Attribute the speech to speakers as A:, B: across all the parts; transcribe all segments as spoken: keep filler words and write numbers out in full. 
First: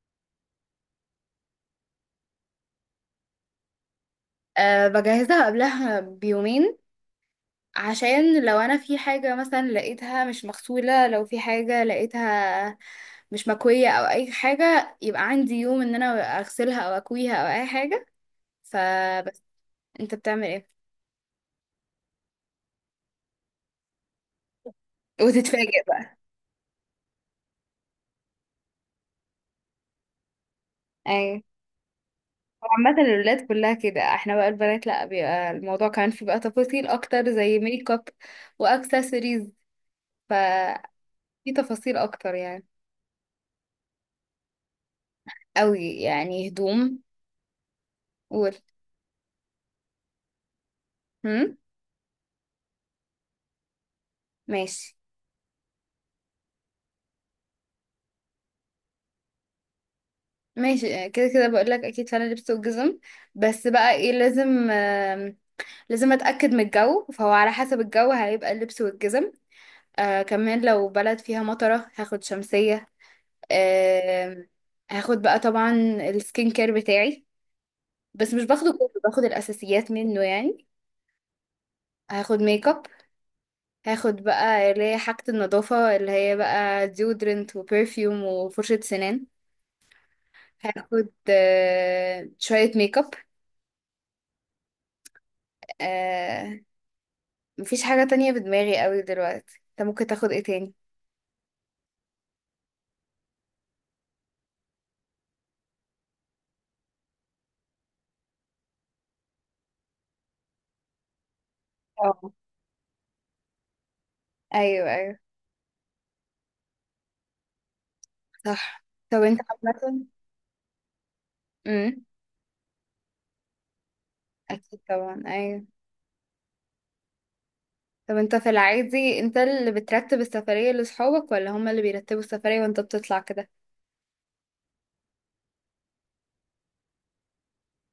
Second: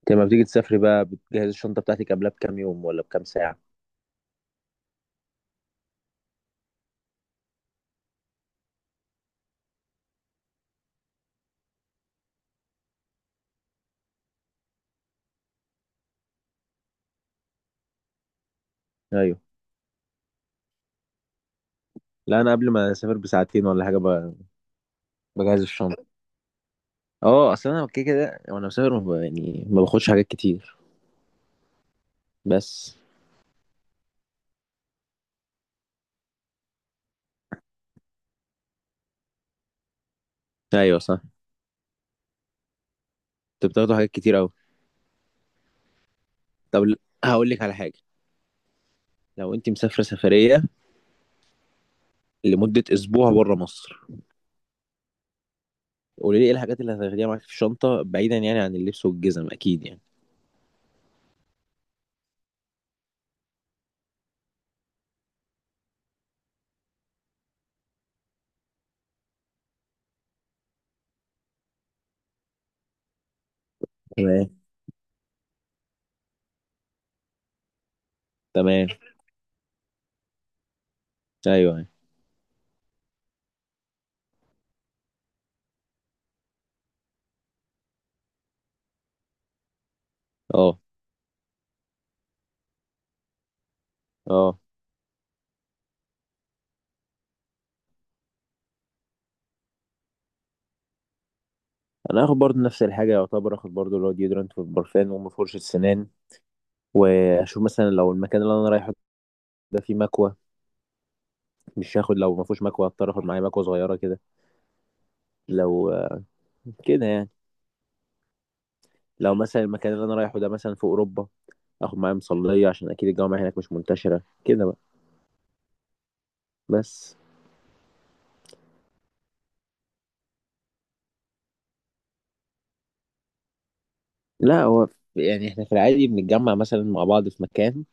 A: انت لما بتيجي تسافري بقى بتجهز الشنطة بتاعتك قبلها بكام يوم ولا بكام ساعة؟
B: أه بجهزها قبلها بيومين، عشان لو انا في حاجة مثلا لقيتها مش مغسولة، لو في حاجة لقيتها مش مكوية او اي حاجة، يبقى عندي يوم ان انا اغسلها او اكويها او اي حاجة.
A: ايوه.
B: فبس. انت بتعمل ايه؟
A: لا انا قبل ما اسافر بساعتين ولا حاجة ب- بجهز
B: وتتفاجئ
A: الشنطة.
B: بقى.
A: اه اصل انا كده كده وانا مسافر ما ب- يعني ما باخدش حاجات كتير
B: ايوه. هو
A: بس.
B: عامة الولاد كلها كده، احنا بقى البنات لا، بيبقى الموضوع كمان في بقى تفاصيل اكتر زي ميك اب واكسسوارز.
A: ايوه
B: ففي
A: صح.
B: تفاصيل اكتر يعني.
A: انت بتاخدوا حاجات كتير اوي.
B: قوي يعني
A: طب ل-
B: هدوم.
A: هقول لك على حاجة.
B: قول.
A: لو انت مسافرة سفرية
B: هم.
A: لمدة اسبوع بره مصر،
B: ماشي.
A: قولي لي ايه الحاجات اللي هتاخديها معاك في الشنطة بعيدا يعني عن اللبس والجزم اكيد يعني.
B: ماشي. آه، كده كده بقول لك اكيد فعلا لبس وجزم. بس بقى ايه لازم، آم، لازم اتاكد من الجو، فهو على حسب الجو هيبقى اللبس والجزم. آه كمان لو بلد فيها مطره هاخد شمسيه. آم،
A: تمام.
B: هاخد بقى طبعا السكين كير بتاعي، بس مش باخده
A: تمام.
B: كله، باخد الاساسيات منه يعني.
A: ايوه.
B: هاخد ميك اب. هاخد بقى اللي هي حاجه النظافه، اللي هي بقى ديودرنت وبرفيوم وفرشه سنان.
A: اه.
B: هاخد آه، شويه ميك
A: اه
B: اب. مفيش حاجة تانية في دماغي قوي دلوقتي، انت ممكن تاخد ايه تاني؟
A: انا هاخد برضو نفس الحاجة، يعتبر اخد برضو اللي هو ديودرنت والبرفان وام فرشة سنان. واشوف مثلا لو المكان اللي انا رايحه ده فيه مكوى مش هاخد،
B: اه.
A: لو ما فيهوش مكوى هضطر اخد معايا مكوى صغيره كده.
B: ايوه. ايوه
A: لو آه، كده يعني.
B: صح. طب
A: لو
B: انت.
A: مثلا المكان اللي
B: عامة.
A: انا رايحه ده مثلا في اوروبا اخد
B: امم.
A: معايا مصليه عشان اكيد الجامعه هناك مش منتشره كده بقى.
B: اكيد طبعا، ايوه.
A: بس.
B: طب انت في العادي انت اللي بترتب السفرية لصحابك، ولا هما اللي بيرتبوا السفرية وانت بتطلع كده؟
A: لا هو يعني احنا في العادي بنتجمع مثلا مع بعض في مكان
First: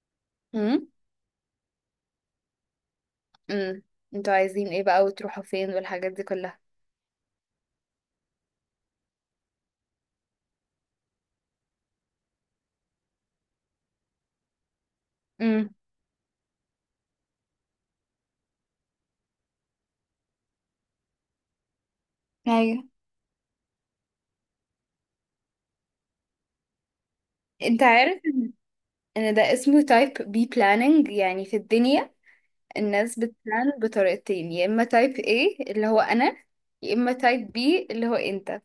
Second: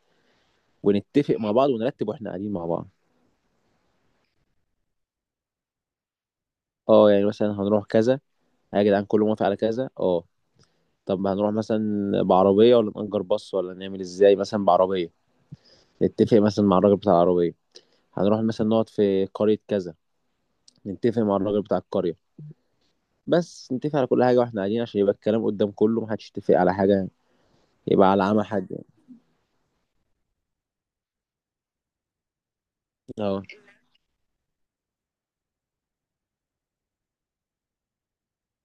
B: امم.
A: ونتفق مع بعض ونرتب واحنا قاعدين مع بعض.
B: امم. انتوا عايزين ايه بقى، وتروحوا فين، والحاجات دي كلها؟
A: اه يعني مثلا هنروح كذا، يا جدعان كله موافق على كذا. اه طب هنروح مثلا بعربيه ولا نأجر باص ولا نعمل ازاي، مثلا بعربيه
B: امم.
A: نتفق مثلا مع الراجل بتاع العربيه، هنروح مثلا نقعد في قرية كذا نتفق مع الراجل بتاع القرية.
B: ايوه.
A: بس نتفق على كل حاجة واحنا قاعدين عشان يبقى الكلام قدام كله، محدش يتفق على حاجة
B: انت
A: يبقى
B: عارف
A: على عمى حد يعني.
B: ان ده اسمه تايب بي planning يعني؟ في الدنيا الناس
A: اه
B: بتبلان بطريقتين، يا اما تايب A اللي هو انا، يا اما تايب B اللي هو انت.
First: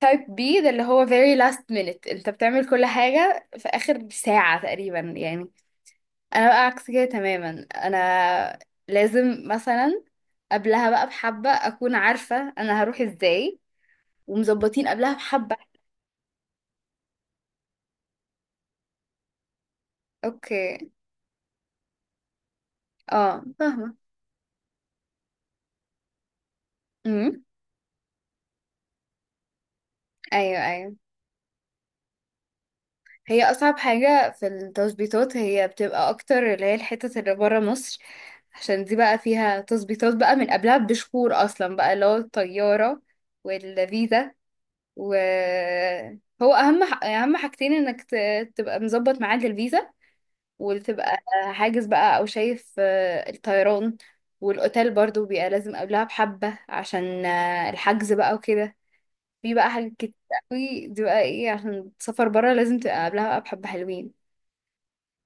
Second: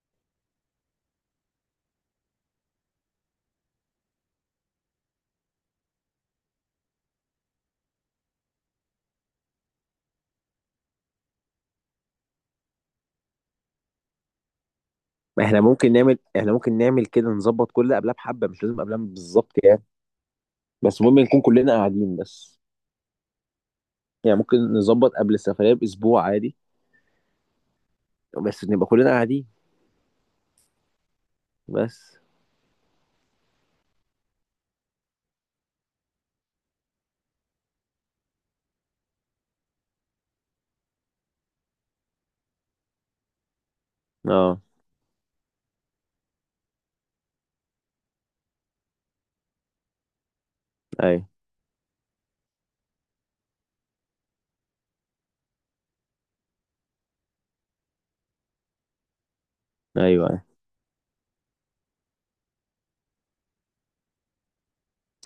B: تايب بي ده اللي هو very last minute، انت بتعمل كل حاجة في آخر ساعة تقريبا يعني. انا بقى عكس كده تماما. انا لازم مثلا قبلها بقى بحبة اكون عارفة انا هروح ازاي، ومظبطين قبلها
A: ما
B: بحبة.
A: احنا ممكن نعمل، احنا ممكن نعمل كده، نظبط كل قبلها بحبه مش لازم قبلها بالظبط يعني.
B: اوكي.
A: بس المهم نكون كلنا قاعدين بس.
B: اه فاهمة.
A: يعني ممكن نظبط قبل السفرية بأسبوع عادي،
B: امم.
A: بس نبقى كلنا قاعدين.
B: ايوه. ايوه.
A: بس.
B: هي اصعب حاجة في التظبيطات هي بتبقى اكتر اللي هي الحتت اللي برا مصر، عشان دي بقى فيها تظبيطات بقى من قبلها بشهور اصلا، بقى اللي هو الطيارة والفيزا.
A: اه.
B: وهو اهم ح- اهم حاجتين انك ت- تبقى مظبط ميعاد الفيزا، وتبقى
A: ايوه
B: حاجز بقى، او شايف آه، الطيران. والاوتيل برضو بيبقى لازم قبلها بحبة عشان آه، الحجز بقى وكده. في بقى حاجات
A: ايوه.
B: كتير
A: ايوه
B: قوي دي بقى، ايه، عشان تسافر برا لازم تبقى قبلها بقى بحبة حلوين.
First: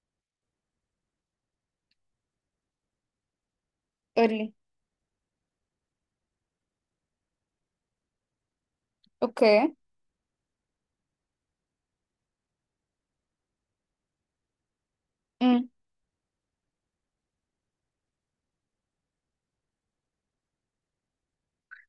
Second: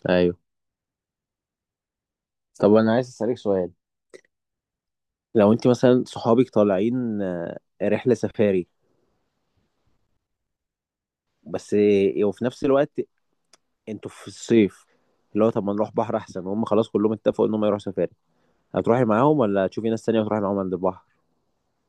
A: ايوه. طب انا عايز اسالك سؤال.
B: قولي.
A: لو انت مثلا صحابك طالعين آه، رحله سفاري،
B: اوكي.
A: بس آه، وفي نفس الوقت انتوا في الصيف، اللي هو طب
B: مم.
A: ما نروح بحر احسن، هم خلاص كلهم اتفقوا ان هم يروحوا سفاري، هتروحي معاهم ولا تشوفي ناس تانية وتروحي معاهم عند البحر؟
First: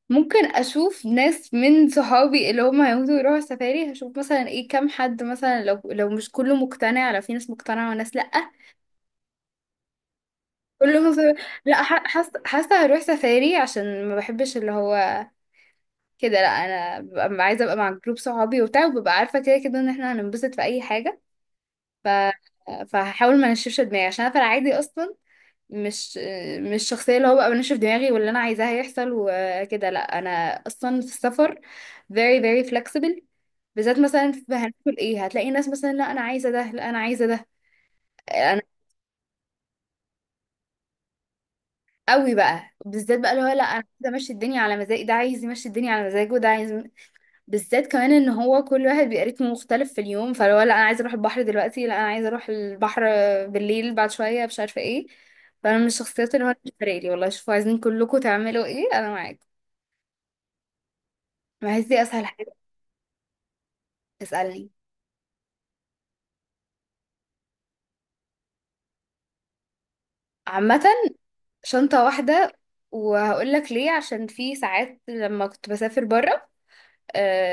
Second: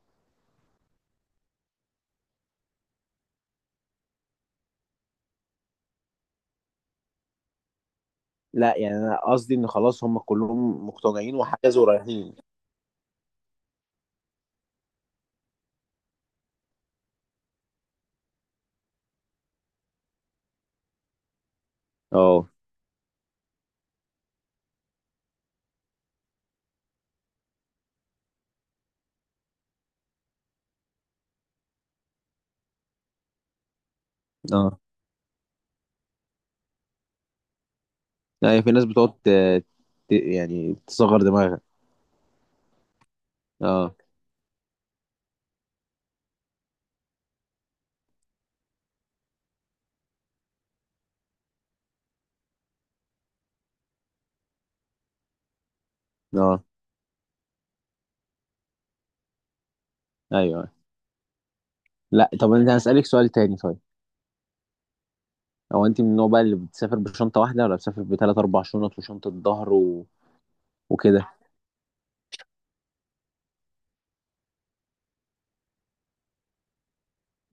B: ممكن اشوف ناس من صحابي اللي هم هيموتوا يروحوا السفاري، هشوف مثلا ايه، كام حد مثلا، لو لو مش كله مقتنع، لو في ناس مقتنعة وناس لأ.
A: لا يعني انا قصدي ان خلاص هم كلهم
B: كله مصر.
A: مقتنعين وحجزوا
B: لا، ح- حاسه
A: ورايحين.
B: حاسه هروح سفاري، عشان ما بحبش اللي هو كده. لا، انا ببقى عايزه ابقى مع جروب صحابي وبتاع، وببقى عارفه كده كده ان احنا هننبسط في اي حاجه. ف
A: اه.
B: فهحاول ما انشفش دماغي، عشان انا في العادي اصلا مش مش شخصيه اللي هو بقى بنشف دماغي، واللي انا عايزاه هيحصل وكده. لا، انا اصلا في السفر very very flexible، بالذات مثلا في
A: اه
B: هناكل ايه، هتلاقي ناس مثلا لا انا عايزه ده، لا انا عايزه ده
A: يعني في ناس بتقعد ت- ت- يعني تصغر دماغها.
B: قوي بقى، بالذات بقى اللي هو لا انا
A: اه.
B: عايزه امشي الدنيا على مزاجي، ده عايز يمشي الدنيا على مزاجه، وده عايز، بالذات كمان ان هو كل واحد بيبقى رتمه مختلف في اليوم، فلو لا انا عايزه اروح البحر دلوقتي، لا انا عايزه اروح البحر بالليل بعد شويه، مش عارفه ايه. فانا من الشخصيات اللي هو
A: اه
B: مش فارق لي، والله شوفوا عايزين كلكم تعملوا ايه انا معاكم.
A: ايوه.
B: بحس دي اسهل
A: لا طب
B: حاجه.
A: انا هسألك سؤال تاني طيب.
B: تسالني.
A: هو انت من النوع بقى اللي بتسافر بشنطة واحدة ولا بتسافر بثلاث اربع شنط وشنطة ظهر و...
B: عامه
A: وكده.
B: شنطه واحده، وهقول لك ليه، عشان في ساعات لما كنت بسافر بره.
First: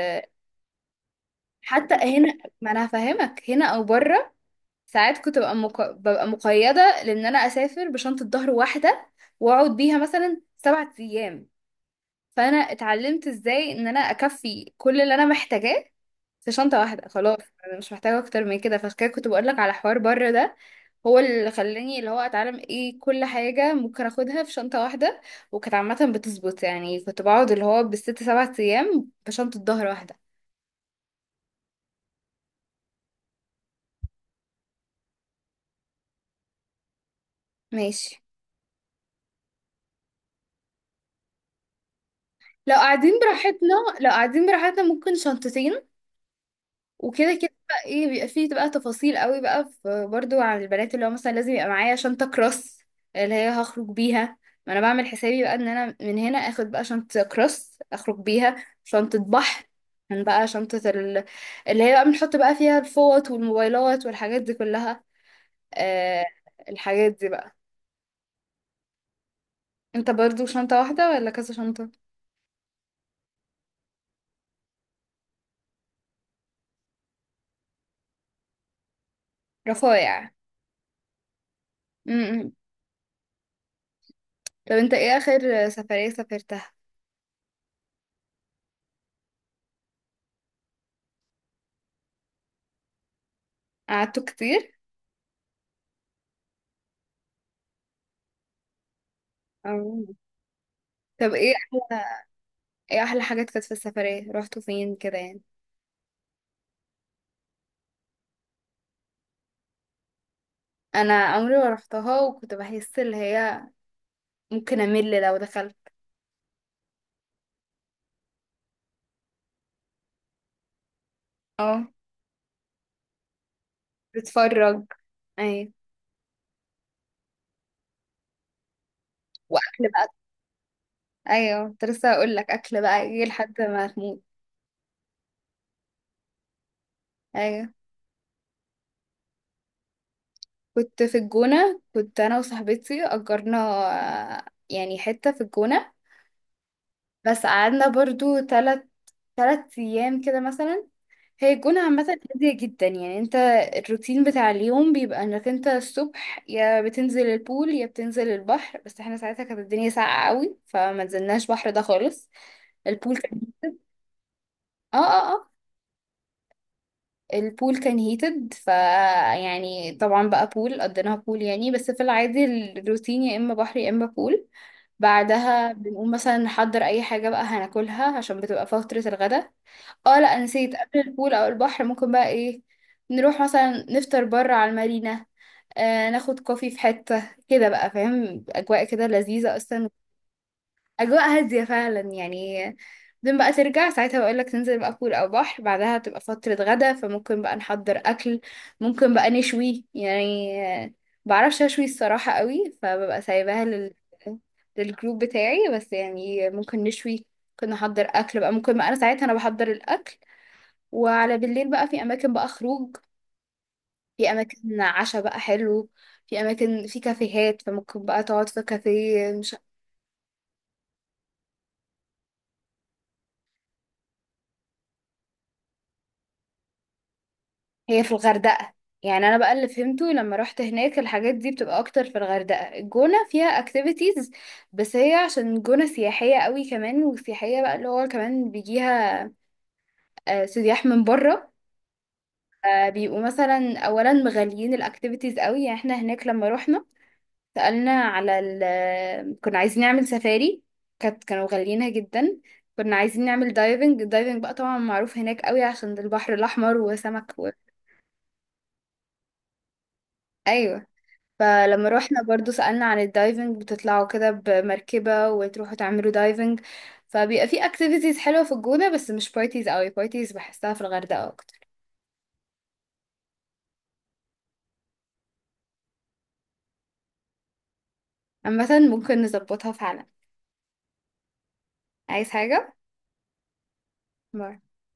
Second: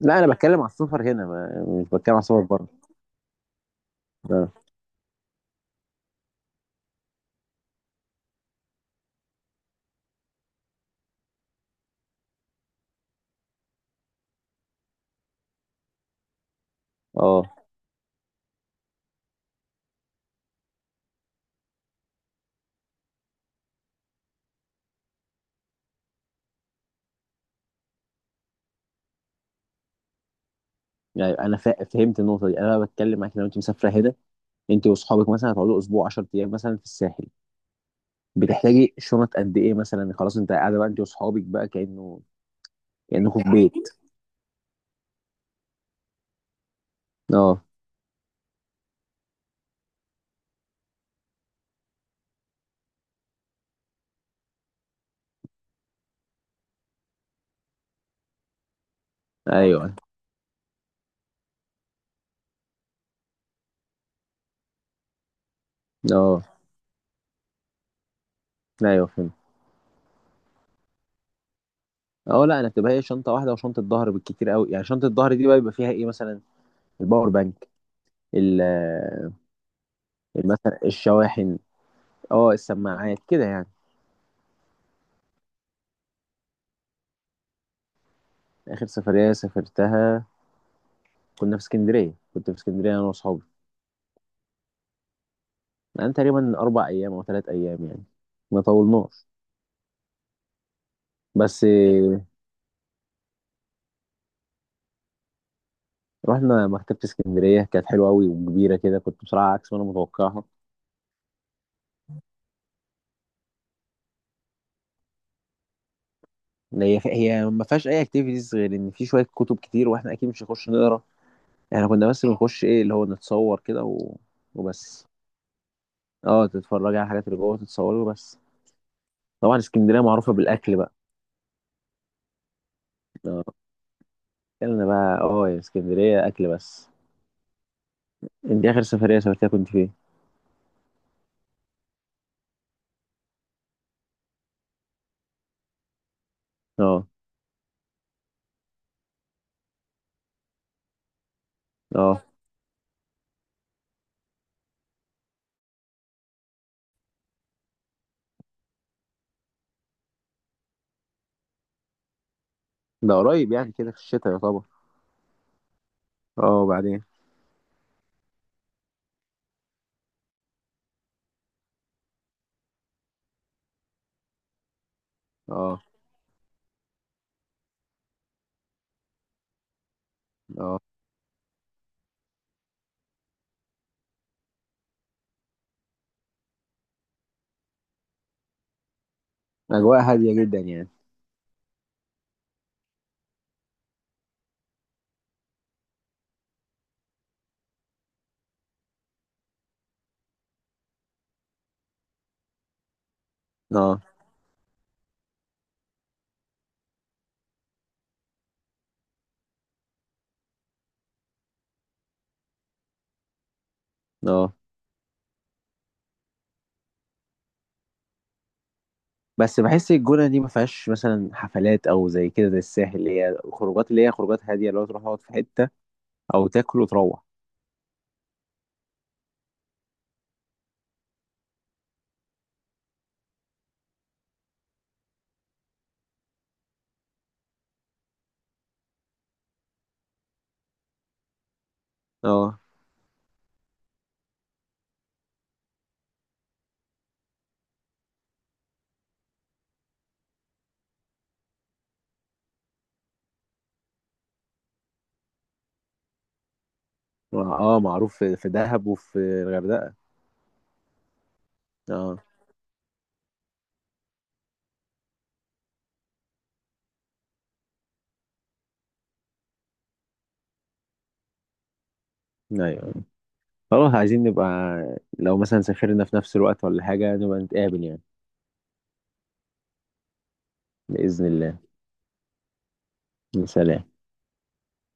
A: لا انا بتكلم على السفر هنا ما... مش
B: حتى
A: بتكلم على
B: هنا،
A: السفر بره.
B: ما انا هفهمك هنا او بره.
A: اه.
B: ساعات كنت ببقى مق... ببقى مقيدة، لأن أنا أسافر بشنطة ظهر واحدة، وأقعد بيها مثلا سبعة أيام، فأنا اتعلمت إزاي إن أنا أكفي كل اللي أنا محتاجاه في شنطة واحدة خلاص.
A: اه
B: أنا مش محتاجة أكتر من كده، فعشان كده كنت بقولك على حوار بره ده، هو اللي خلاني اللي هو أتعلم إيه كل حاجة ممكن أخدها في شنطة واحدة. وكانت عامة بتظبط يعني، كنت بقعد اللي هو بالست سبعة أيام بشنطة ظهر واحدة.
A: يعني انا فا- فهمت النقطه دي، انا بتكلم معاك لو انت مسافره هنا انت واصحابك مثلا هتقعدوا اسبوع عشرة ايام مثلا في الساحل،
B: ماشي.
A: بتحتاجي شنط قد ايه مثلا، خلاص انت قاعده بقى انت واصحابك بقى كانه
B: لو قاعدين
A: كانكم في
B: براحتنا
A: بيت.
B: لو قاعدين براحتنا ممكن شنطتين، وكده كده
A: اه.
B: بقى ايه بيبقى فيه بقى تفاصيل قوي بقى، في برضو عن البنات اللي هو مثلا لازم يبقى معايا شنطة كروس اللي هي هخرج بيها. ما انا بعمل حسابي بقى ان انا من هنا اخد بقى شنطة كروس اخرج بيها، شنطة بحر،
A: ايوه.
B: كان بقى شنطة ال... اللي هي بقى بنحط بقى فيها الفوط والموبايلات والحاجات دي كلها، آه.
A: اه.
B: الحاجات دي بقى.
A: ايوه فهمت.
B: انت برضو شنطة واحدة ولا كذا شنطة؟
A: اه لا انا بتبقى هي شنطه واحده وشنطه ظهر بالكتير قوي، يعني شنطه الظهر دي بقى بيبقى فيها ايه مثلا، الباور بانك، ال-
B: رفايع.
A: ال- مثلا الشواحن، اه
B: م-م.
A: السماعات كده يعني.
B: طب انت ايه اخر سفرية سافرتها؟
A: اخر سفريه سافرتها كنا في اسكندريه، كنت في اسكندريه انا واصحابي.
B: قعدتوا كتير؟
A: يعني تقريبا أربع أيام أو ثلاث أيام يعني، ما طولناش.
B: أو- طب ايه،
A: بس آه،
B: ايه احلى حاجات كانت في السفرية، رحتوا فين كده يعني؟
A: رحنا مكتبة اسكندرية، كانت حلوة أوي وكبيرة كده، كنت بصراحة عكس ما أنا متوقعها.
B: انا عمري ما رحتها، وكنت بحس اللي هي ممكن امل لو دخلت.
A: إن هي هي ما فيهاش أي أكتيفيتيز غير إن في شوية كتب كتير وإحنا أكيد مش هنخش نقرا.
B: اه.
A: إحنا كنا بس بنخش إيه اللي هو نتصور كده و...
B: بتفرج.
A: وبس.
B: ايوه.
A: أه تتفرج على الحاجات اللي جوه تتصور وبس. طبعا
B: واكل
A: اسكندرية
B: بقى.
A: معروفة بالأكل بقى.
B: ايوه كنت لسه هقول لك، اكل بقى ايه
A: أه
B: لحد ما تموت.
A: أكلنا بقى، أه يا اسكندرية أكل بس.
B: ايوه.
A: أنت آخر سفرية سافرتها كنت فين؟
B: كنت في الجونة، كنت انا وصاحبتي اجرنا آه، يعني حتة في الجونة.
A: أه.
B: بس قعدنا برضو تلت تلت ايام كده مثلا. هي الجونة عامة
A: أه
B: هادية جدا يعني. انت الروتين بتاع اليوم بيبقى انك انت الصبح يا بتنزل البول يا بتنزل البحر. بس احنا ساعتها كانت الدنيا ساقعة قوي، فما نزلناش بحر ده خالص.
A: ده
B: البول كان
A: قريب يعني كده في الشتاء يعتبر.
B: اه اه اه.
A: أه بعدين.
B: البول كان هيتد ف يعني، طبعا بقى بول قضيناها بول يعني، بس في العادي الروتين يا اما بحر يا اما بول. بعدها
A: اه.
B: بنقوم مثلا نحضر اي حاجة بقى هناكلها، عشان بتبقى فترة الغدا. اه لا، نسيت،
A: اه
B: قبل البول او البحر ممكن بقى ايه، نروح مثلا نفطر بره على المارينا، آه ناخد كوفي في حتة كده، بقى فاهم اجواء كده لذيذة اصلا.
A: اجواء هاديه جدا يعني.
B: اجواء هادية فعلا يعني. بعدين بقى ترجع ساعتها، بقول لك تنزل بقى بول او بحر، بعدها تبقى فترة غدا، فممكن بقى نحضر اكل، ممكن بقى نشوي يعني. آه، بعرفش اشوي الصراحة قوي، فببقى سايباها لل
A: اه.
B: للجروب بتاعي، بس يعني ممكن نشوي، ممكن نحضر اكل بقى، ممكن بقى انا ساعتها انا بحضر الاكل. وعلى بالليل بقى في اماكن بقى خروج، في
A: اه
B: اماكن عشاء بقى حلو، في اماكن في كافيهات، فممكن بقى تقعد في كافيه مش.
A: بس بحس الجونه دي ما فيهاش مثلا حفلات او زي كده زي الساحل، اللي هي خروجات، اللي هي خروجات هاديه اللي هو تروح تقعد في حته او تاكل وتروح.
B: هي في الغردقة يعني، انا بقى اللي فهمته لما رحت هناك الحاجات دي بتبقى اكتر في الغردقة. الجونة فيها اكتيفيتيز، بس هي عشان جونة سياحية قوي كمان، وسياحية بقى اللي هو كمان بيجيها آه، سياح من بره،
A: اه.
B: آه، بيبقوا مثلا اولا مغاليين الاكتيفيتيز قوي يعني. احنا هناك لما رحنا سألنا على ال كنا عايزين نعمل سفاري، كانت كانوا غاليينها جدا. كنا عايزين نعمل دايفنج، الدايفنج بقى طبعا معروف هناك قوي عشان ده البحر الأحمر وسمك و...
A: اه معروف في في دهب وفي الغردقه.
B: أيوة. فلما روحنا
A: اه
B: برضو سألنا عن الدايفنج، بتطلعوا كده بمركبة وتروحوا تعملوا دايفنج. فبيبقى في اكتيفيتيز حلوة في الجونة، بس مش بارتيز قوي، بارتيز بحسها في الغردقة أكتر.
A: ايوه خلاص عايزين نبقى، لو مثلا سافرنا في نفس الوقت ولا حاجه نبقى نتقابل يعني.
B: عامة ممكن نظبطها فعلا.
A: باذن الله.
B: عايز حاجة؟
A: سلام.